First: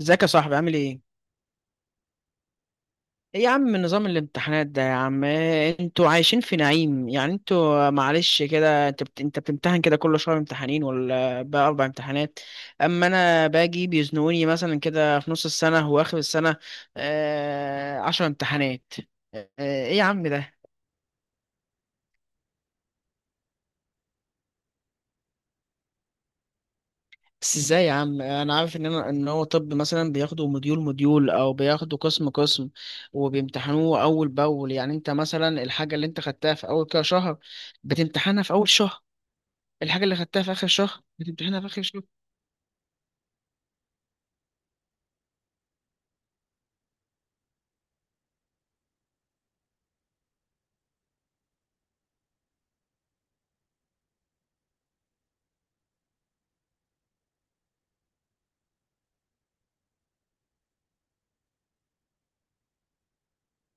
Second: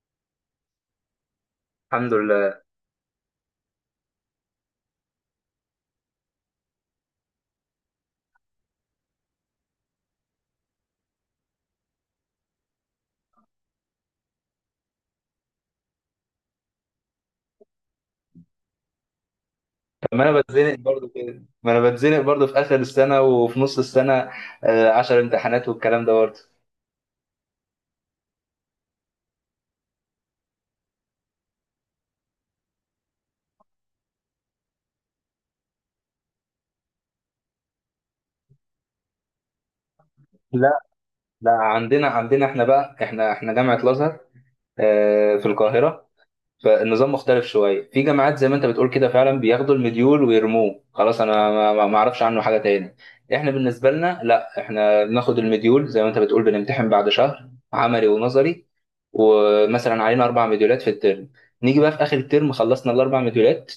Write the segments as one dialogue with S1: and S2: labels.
S1: ازيك يا صاحبي؟ عامل ايه؟
S2: الحمد لله.
S1: ايه يا عم نظام الامتحانات ده يا عم؟ إيه انتوا عايشين في نعيم؟ يعني انتوا معلش كده، انت بتمتحن كده كل شهر امتحانين ولا بقى اربع امتحانات؟ اما انا باجي بيزنقوني مثلا كده في نص السنة واخر السنة. عشر امتحانات. ايه يا
S2: طب ما
S1: عم
S2: انا
S1: ده؟
S2: بتزنق برضو كده، ما انا بتزنق برضو في اخر السنه وفي نص السنه. عشر امتحانات والكلام ده برضو.
S1: بس ازاي يا عم؟ انا عارف ان هو طب، مثلا بياخدوا مديول مديول او بياخدوا قسم قسم، وبيمتحنوه اول باول. يعني انت مثلا الحاجه اللي انت خدتها في اول كده شهر بتمتحنها في اول شهر، الحاجه اللي خدتها في اخر
S2: لا
S1: شهر
S2: لا،
S1: بتمتحنها في اخر شهر.
S2: عندنا عندنا احنا بقى احنا احنا جامعه الازهر في القاهره. فالنظام مختلف شويه، في جامعات زي ما انت بتقول كده فعلا بياخدوا المديول ويرموه خلاص. انا ما اعرفش عنه حاجه تاني. احنا بالنسبه لنا لا، احنا بناخد المديول زي ما انت بتقول، بنمتحن بعد شهر عملي ونظري، ومثلا علينا اربع مديولات في الترم. نيجي بقى في اخر الترم خلصنا الاربع مديولات،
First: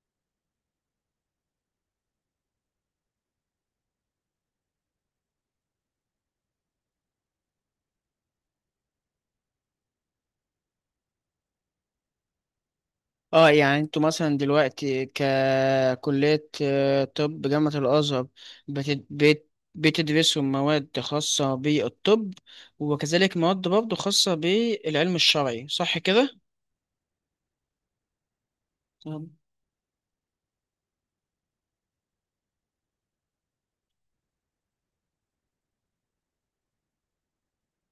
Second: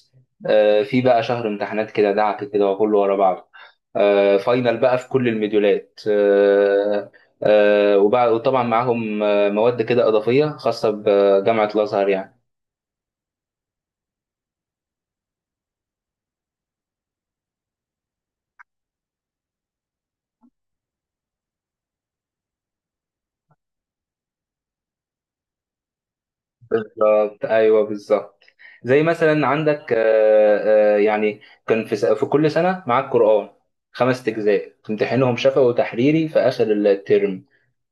S2: في بقى شهر امتحانات كده دعك كده وكله ورا بعضه. فاينل بقى في كل المديولات. وبعد وطبعا معاهم مواد كده اضافيه خاصه بجامعه الازهر يعني.
S1: اه، يعني انتوا مثلا دلوقتي ككليه، طب جامعه الازهر، بت- بت- بتدرسوا مواد خاصه بالطب، وكذلك مواد برضه خاصه بالعلم الشرعي، صح كده؟
S2: بالظبط، ايوه بالظبط. زي
S1: طب،
S2: مثلا عندك يعني كان في كل سنه معاك قران، خمس اجزاء تمتحنهم شفوي وتحريري في اخر الترم.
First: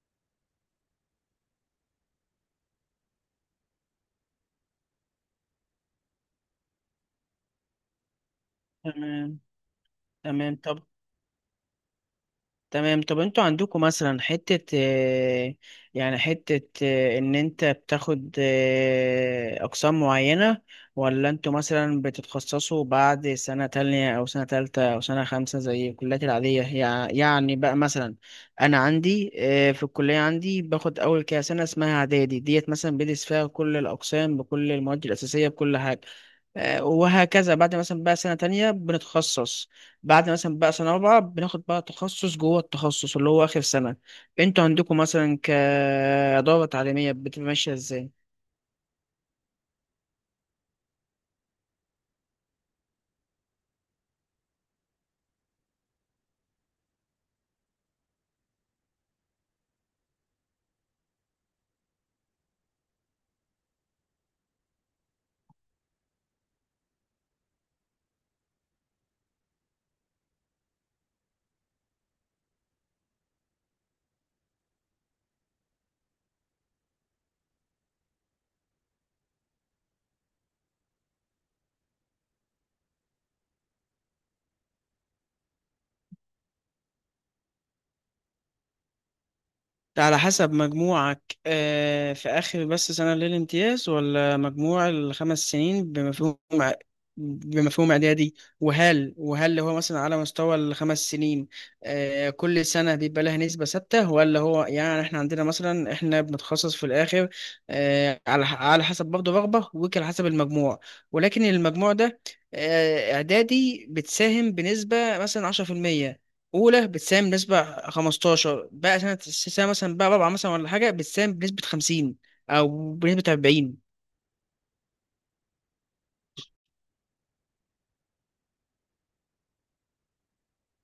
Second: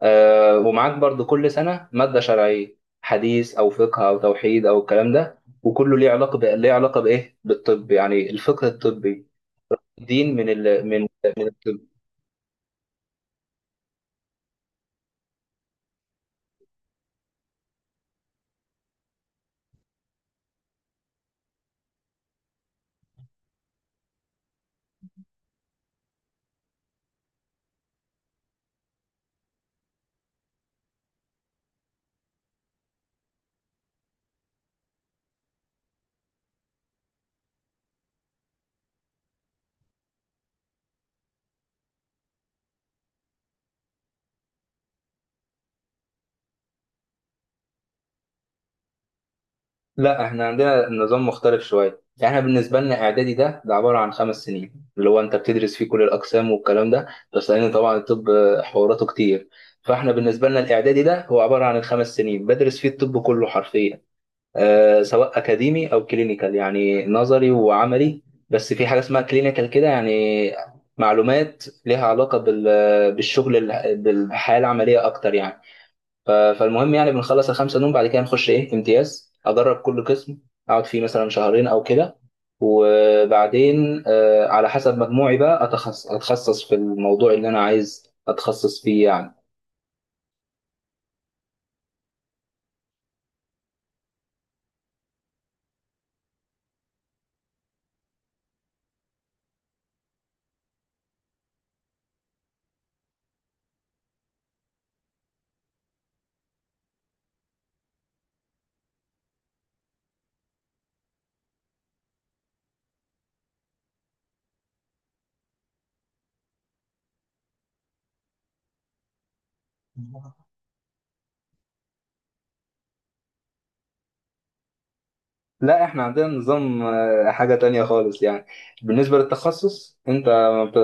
S2: ومعاك برضو كل سنه ماده شرعيه، حديث او فقه او توحيد او الكلام ده، وكله ليه علاقه بايه؟ بالطب يعني، الفقه الطبي.
S1: تمام.
S2: دين
S1: تمام طب.
S2: من...
S1: تمام طب، انتوا عندكم مثلا حتة، يعني حتة، ان انت بتاخد اقسام معينة، ولا انتوا مثلا بتتخصصوا بعد سنة تانية او سنة تالتة او سنة خمسة زي الكليات العادية؟ يعني بقى مثلا انا عندي، في الكلية عندي باخد اول كده سنة اسمها اعدادي ديت، مثلا بدرس فيها كل الاقسام بكل المواد الاساسية بكل حاجة. وهكذا، بعد مثلا بقى سنة تانية بنتخصص، بعد مثلا بقى سنة رابعة بناخد بقى تخصص جوه التخصص اللي هو آخر سنة. انتوا عندكم مثلا كإدارة تعليمية بتبقى ماشية ازاي؟
S2: لا احنا عندنا نظام مختلف شويه يعني. احنا بالنسبه لنا اعدادي ده عباره عن خمس سنين، اللي هو انت بتدرس فيه كل الاقسام والكلام ده، بس لان طبعا الطب حواراته كتير. فاحنا بالنسبه لنا الاعدادي ده هو عباره عن الخمس سنين بدرس فيه الطب كله حرفيا، آه، سواء اكاديمي او كلينيكال يعني نظري وعملي. بس في حاجه اسمها كلينيكال كده يعني، معلومات ليها بالشغل بالحياه العمليه اكتر يعني. فالمهم يعني بنخلص الخمسة دول، بعد كده نخش إيه؟ امتياز. أدرب كل قسم، أقعد فيه مثلا شهرين أو كده، وبعدين على حسب مجموعي بقى أتخصص في الموضوع اللي أنا عايز أتخصص فيه يعني.
S1: ده على حسب مجموعك في آخر بس سنة للامتياز، ولا مجموع الخمس سنين بمفهوم بمفهوم إعدادي؟ وهل هو مثلا على مستوى الخمس سنين كل سنة بيبقى لها نسبة ثابتة؟ ولا هو يعني إحنا عندنا مثلا، إحنا بنتخصص في الآخر على على حسب برضه رغبة وعلى حسب المجموع، ولكن المجموع ده إعدادي بتساهم بنسبة مثلا عشرة في المية، اولى بتساهم بنسبه 15، بقى سنه مثلا بقى رابعه مثلا ولا حاجه بتساهم بنسبه 50 او بنسبه 40؟
S2: لا احنا عندنا نظام حاجة تانية خالص يعني. بالنسبة للتخصص انت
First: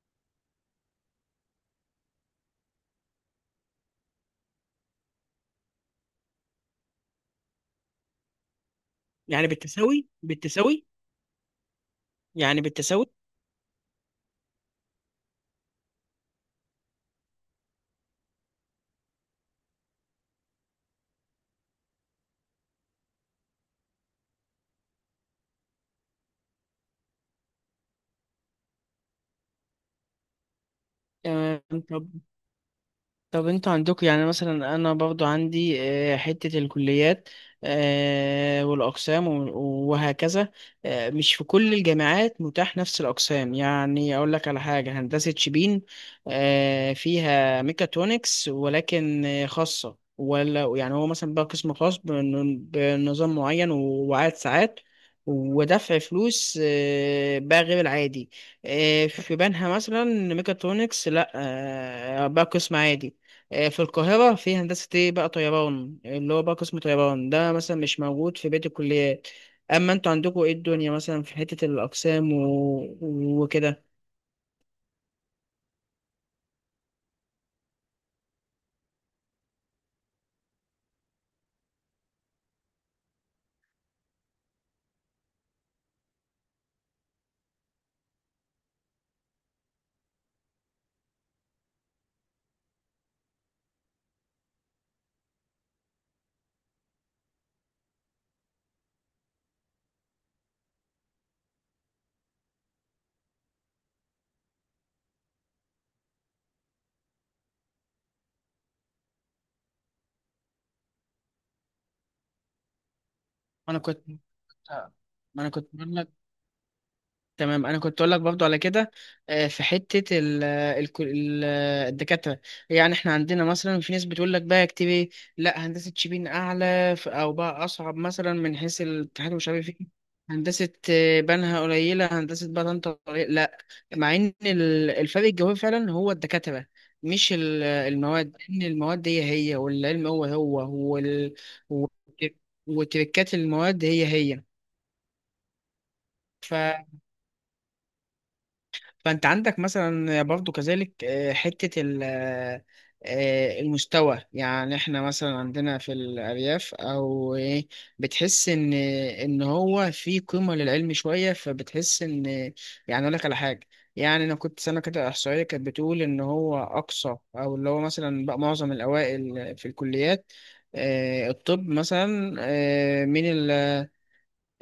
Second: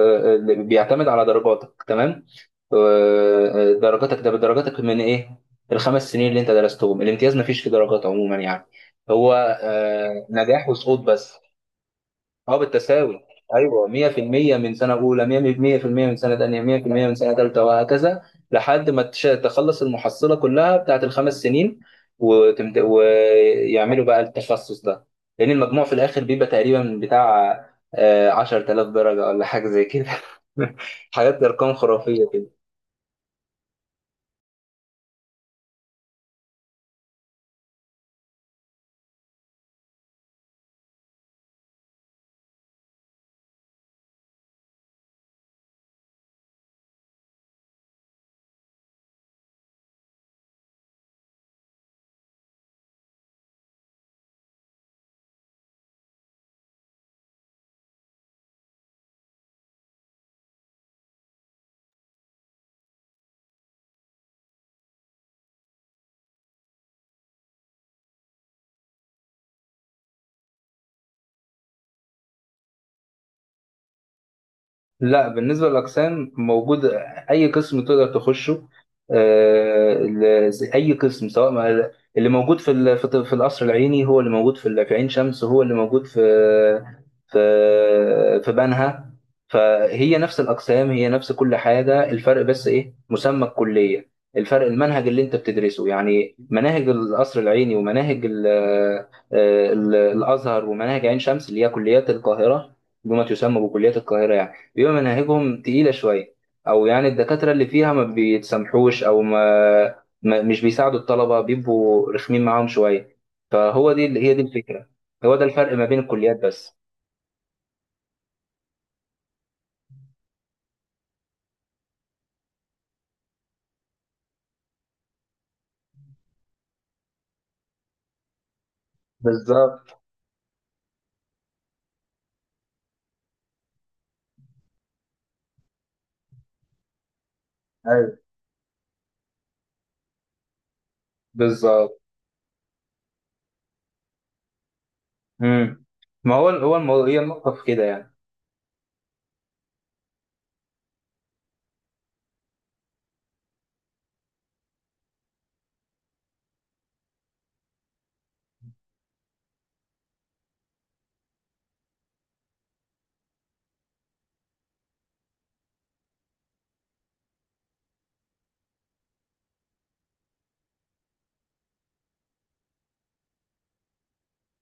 S2: اللي بيعتمد على درجاتك، تمام؟ آه، درجاتك ده بدرجاتك من ايه؟ الخمس سنين اللي انت درستهم. الامتياز مفيش فيه درجات عموما يعني، هو
S1: يعني بالتساوي
S2: نجاح
S1: بالتساوي
S2: وسقوط بس. اه
S1: يعني بالتساوي.
S2: بالتساوي، ايوه. 100% من سنه اولى، 100% من سنه ثانيه، 100% من سنه ثالثه وهكذا، لحد ما تخلص المحصله كلها بتاعت الخمس سنين، ويعملوا بقى التخصص ده. لان المجموع في الاخر بيبقى تقريبا بتاع 10,000 درجه ولا حاجه زي كده. حاجات
S1: آه،
S2: ارقام خرافيه.
S1: طب انتوا عندكم يعني مثلا؟ انا برضو عندي حتة الكليات والاقسام، وهكذا. مش في كل الجامعات متاح نفس الاقسام، يعني اقول لك على حاجة، هندسة شبين فيها ميكاترونكس ولكن خاصة، ولا يعني هو مثلا بقى قسم خاص بنظام معين وعدد ساعات ودفع فلوس بقى غير العادي. في بنها مثلا ميكاترونكس لا، بقى قسم عادي. في القاهرة في هندسة ايه بقى طيران، اللي هو بقى قسم طيران ده مثلا مش موجود في بقية الكليات. أما انتوا عندكوا ايه الدنيا مثلا في حتة الأقسام، وكده؟
S2: لا، بالنسبة للأقسام موجود، أي قسم تقدر تخشه. أي قسم، سواء ما اللي موجود في في القصر العيني هو اللي موجود في عين شمس، هو اللي موجود في في بنها. فهي نفس الأقسام، هي نفس كل حاجة. الفرق بس إيه؟ مسمى الكلية، الفرق المنهج اللي أنت بتدرسه. يعني مناهج القصر العيني، ومناهج الأزهر، ومناهج عين شمس اللي هي كليات القاهرة، بما تسمى بكليات القاهرة، بيبقى مناهجهم تقيلة شوية، أو يعني الدكاترة اللي فيها ما بيتسامحوش أو ما مش بيساعدوا الطلبة، بيبقوا رخمين معاهم شوية.
S1: انا
S2: فهو
S1: كنت
S2: دي الفكرة، هو
S1: ما
S2: ده
S1: انا كنت
S2: الفرق ما
S1: بقول
S2: بين
S1: لك،
S2: الكليات بس.
S1: تمام انا كنت اقول لك برضو على كده، في حته ال الدكاتره. يعني احنا عندنا مثلا في ناس بتقول لك بقى اكتب ايه؟ لا، هندسه شبين اعلى، او بقى اصعب مثلا من حيث الاتحاد ومش عارف ايه،
S2: بالظبط،
S1: هندسه بنها قليله، هندسه بقى طنطا قليلة. لا، مع ان الفرق الجوهري فعلا هو الدكاتره، مش
S2: أيوه
S1: المواد. ان المواد هي هي، والعلم هو هو،
S2: بالظبط.
S1: والتركات، المواد هي هي.
S2: مم. ما هو هو الموضوع، هي النقطة في كده يعني.
S1: فانت عندك مثلا برضو كذلك حتة المستوى. يعني احنا مثلا عندنا في الأرياف او إيه، بتحس ان هو في قيمة للعلم شوية، فبتحس ان، يعني اقول لك على حاجة، يعني انا كنت سنة كده احصائية كانت بتقول ان هو اقصى، او اللي هو مثلا بقى معظم الاوائل في الكليات الطب مثلا، من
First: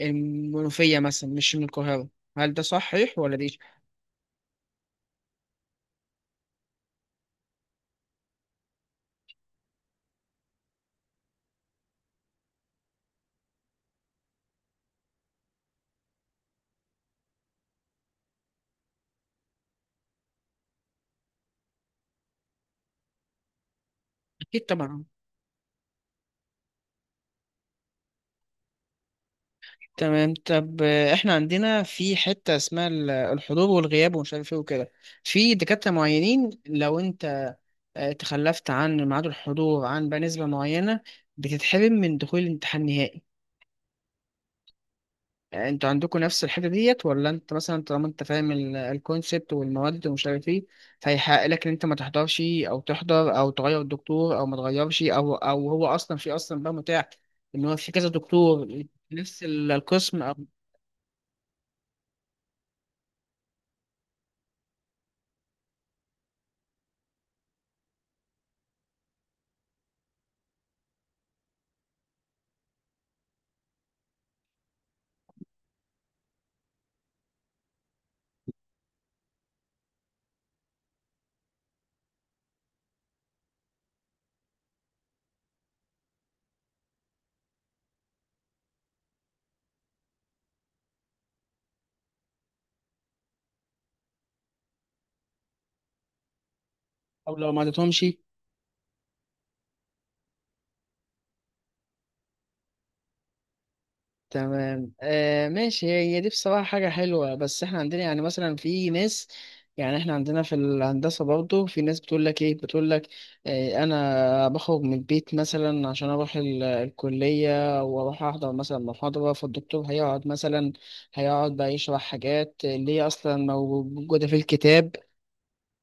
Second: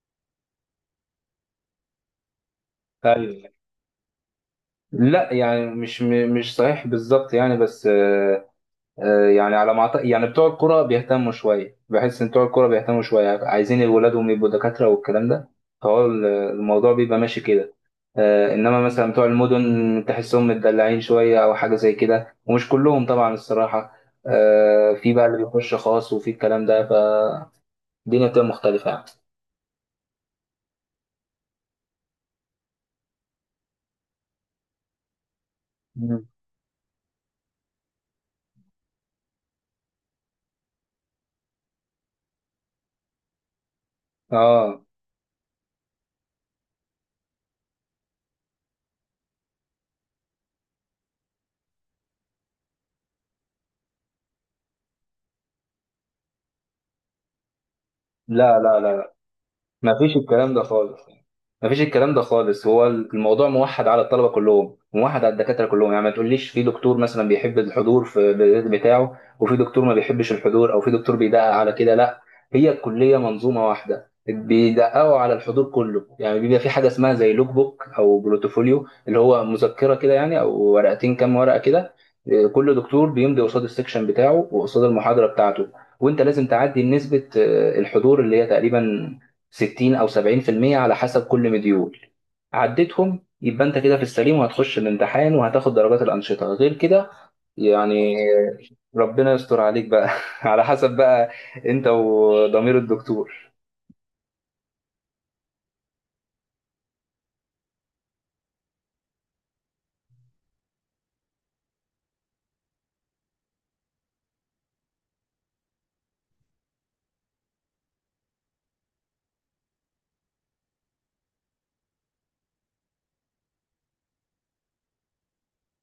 S1: المنوفية مثلا، مش من القاهرة. هل ده صحيح ولا
S2: أيوه.
S1: دي؟
S2: لا يعني مش صحيح بالظبط يعني، بس يعني على ما أعتقد يعني بتوع الكرة بيهتموا شوية. بحس إن بتوع الكرة بيهتموا شوية، عايزين ولادهم يبقوا دكاترة والكلام ده، فهو الموضوع بيبقى ماشي كده. إنما مثلا بتوع المدن تحسهم متدلعين شوية أو حاجة زي كده، ومش كلهم طبعا الصراحة.
S1: أكيد طبعا.
S2: في بقى اللي بيخش خاص وفي الكلام ده، فالدنيا بتبقى مختلفة يعني.
S1: تمام طب، احنا عندنا في حتة اسمها الحضور والغياب ومش عارف ايه وكده. في دكاترة
S2: مم.
S1: معينين لو انت تخلفت عن ميعاد الحضور عن بقى نسبة معينة، بتتحرم من دخول الامتحان النهائي.
S2: آه.
S1: انتوا عندكم نفس الحتة ديت؟ ولا انت مثلا طالما انت فاهم الكونسبت والمواد ومش عارف ايه، فيحق لك ان انت ما تحضرش او تحضر او تغير الدكتور او ما تغيرش، او هو اصلا في اصلا بقى متاح ان هو في كذا
S2: لا
S1: دكتور
S2: لا لا،
S1: نفس
S2: ما فيش
S1: القسم؟ او
S2: الكلام ده خالص يعني. ما فيش الكلام ده خالص، هو الموضوع موحد على الطلبه كلهم، موحد على الدكاتره كلهم. يعني ما تقوليش في دكتور مثلا بيحب الحضور بتاعه وفي دكتور ما بيحبش الحضور، او في دكتور بيدقق على كده، لا. هي الكليه منظومه واحده، بيدققوا على الحضور كله يعني. بيبقى في حاجه اسمها زي لوك بوك او بروتوفوليو، اللي هو مذكره كده يعني، او ورقتين، كام ورقه كده. إيه، كل دكتور بيمضي قصاد السكشن بتاعه وقصاد المحاضره بتاعته، وانت لازم تعدي نسبه الحضور، اللي هي تقريبا 60 او 70% على حسب كل مديول. عديتهم يبقى انت كده في السليم، وهتخش الامتحان وهتاخد درجات الانشطه. غير كده
S1: او لو ما عدتهمش؟
S2: يعني ربنا يستر عليك بقى. على حسب بقى انت وضمير الدكتور.
S1: تمام آه، ماشي، هي هي دي بصراحة حاجة حلوة. بس احنا عندنا يعني مثلا في ناس، يعني احنا عندنا في الهندسة برضه في ناس بتقول لك ايه، بتقول لك آه انا بخرج من البيت مثلا عشان اروح الكلية واروح احضر مثلا محاضرة، فالدكتور هيقعد مثلا، هيقعد بقى يشرح حاجات اللي هي اصلا موجودة في الكتاب.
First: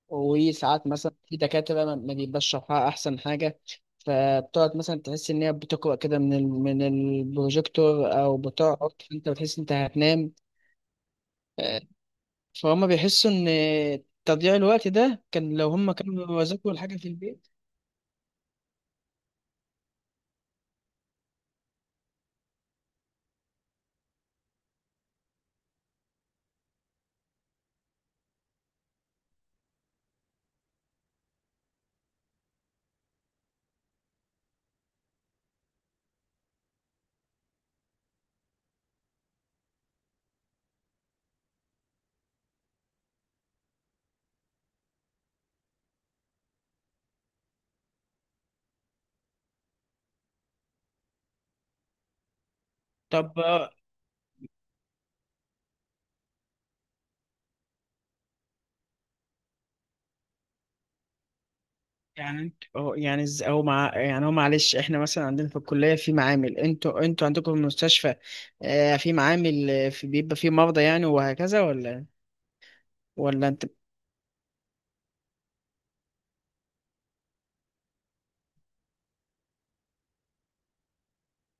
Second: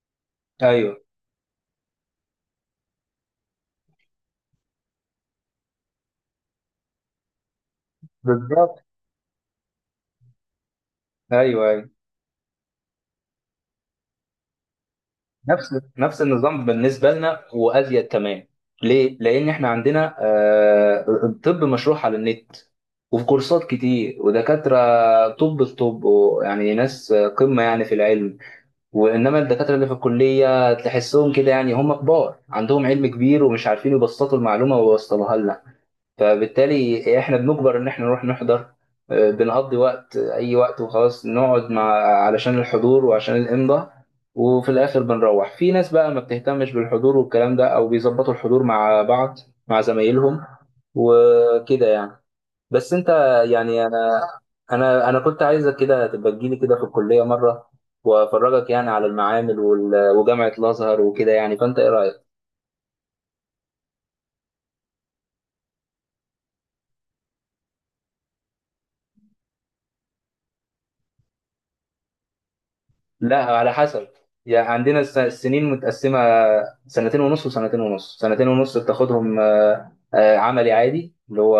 S1: وساعات
S2: ايوه
S1: مثلا في دكاترة ما بيبقاش شرحها أحسن حاجة، فبتقعد مثلا تحس إن هي بتقرأ كده من من البروجيكتور، أو
S2: بالظبط،
S1: بتقعد، فأنت بتحس إن أنت هتنام.
S2: ايوه
S1: آه،
S2: ايوه.
S1: فهم بيحسوا إن تضييع الوقت ده كان، لو
S2: نفس
S1: هم كانوا
S2: النظام
S1: ذاكروا الحاجة في
S2: بالنسبه لنا،
S1: البيت.
S2: وازيد كمان. ليه؟ لان احنا عندنا الطب مشروع على النت، وفي كورسات كتير ودكاتره طب في طب يعني ناس قمه يعني في العلم. وانما الدكاتره اللي في الكليه تحسهم كده يعني، هم كبار عندهم علم كبير، ومش عارفين يبسطوا المعلومه ويوصلوها لنا. فبالتالي احنا بنجبر ان احنا نروح نحضر، بنقضي وقت اي وقت وخلاص، نقعد مع... علشان الحضور وعشان الامضاء. وفي الاخر بنروح، في ناس بقى ما بتهتمش بالحضور والكلام ده، او بيظبطوا الحضور مع بعض مع زمايلهم وكده يعني. بس انت
S1: طب
S2: يعني انا كنت عايزك كده تبقى تجيلي كده في الكليه مره، وافرجك يعني على المعامل وجامعه الازهر وكده يعني، فانت ايه رايك؟
S1: يعني انت، أو يعني أو مع، يعني هو معلش، إحنا مثلا عندنا في الكلية في معامل، أنتوا عندكم في المستشفى في معامل، في، بيبقى في مرضى يعني وهكذا، ولا
S2: لا
S1: ولا أنت؟
S2: على حسب يعني. عندنا السنين متقسمه، سنتين ونص وسنتين ونص. سنتين ونص بتاخدهم عملي عادي اللي هو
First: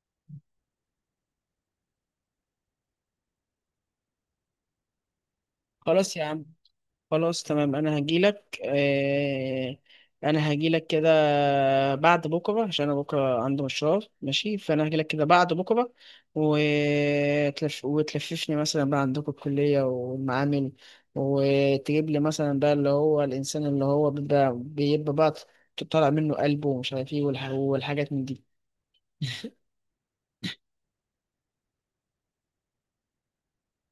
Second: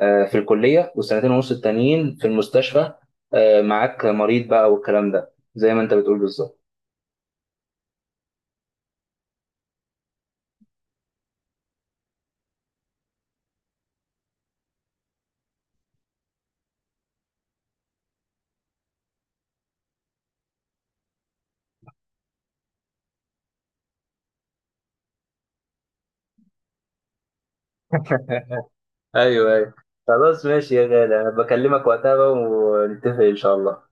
S2: في الكليه، والسنتين ونص التانيين في المستشفى، معاك مريض بقى والكلام ده زي ما انت
S1: خلاص
S2: بتقول
S1: يا عم،
S2: بالظبط.
S1: خلاص تمام، انا هجيلك آه، انا هجيلك كده بعد بكره، عشان انا بكره عندي مشوار ماشي، فانا هجيلك كده بعد بكره، وتلففني مثلا بقى عندكم الكليه والمعامل، وتجيب لي مثلا بقى اللي هو الانسان اللي هو بيبقى بقى طالع منه قلبه ومش عارف ايه والحاجات من دي.
S2: ايوه ايوه. خلاص ماشي يا غالي، انا بكلمك وقتها بقى ونتفق ان شاء الله.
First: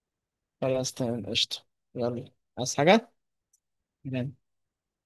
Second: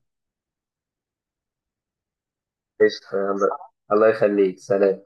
S1: خلاص تمام قشطه، يلا، عايز حاجه؟
S2: قشطة يلا، الله يخليك، سلام.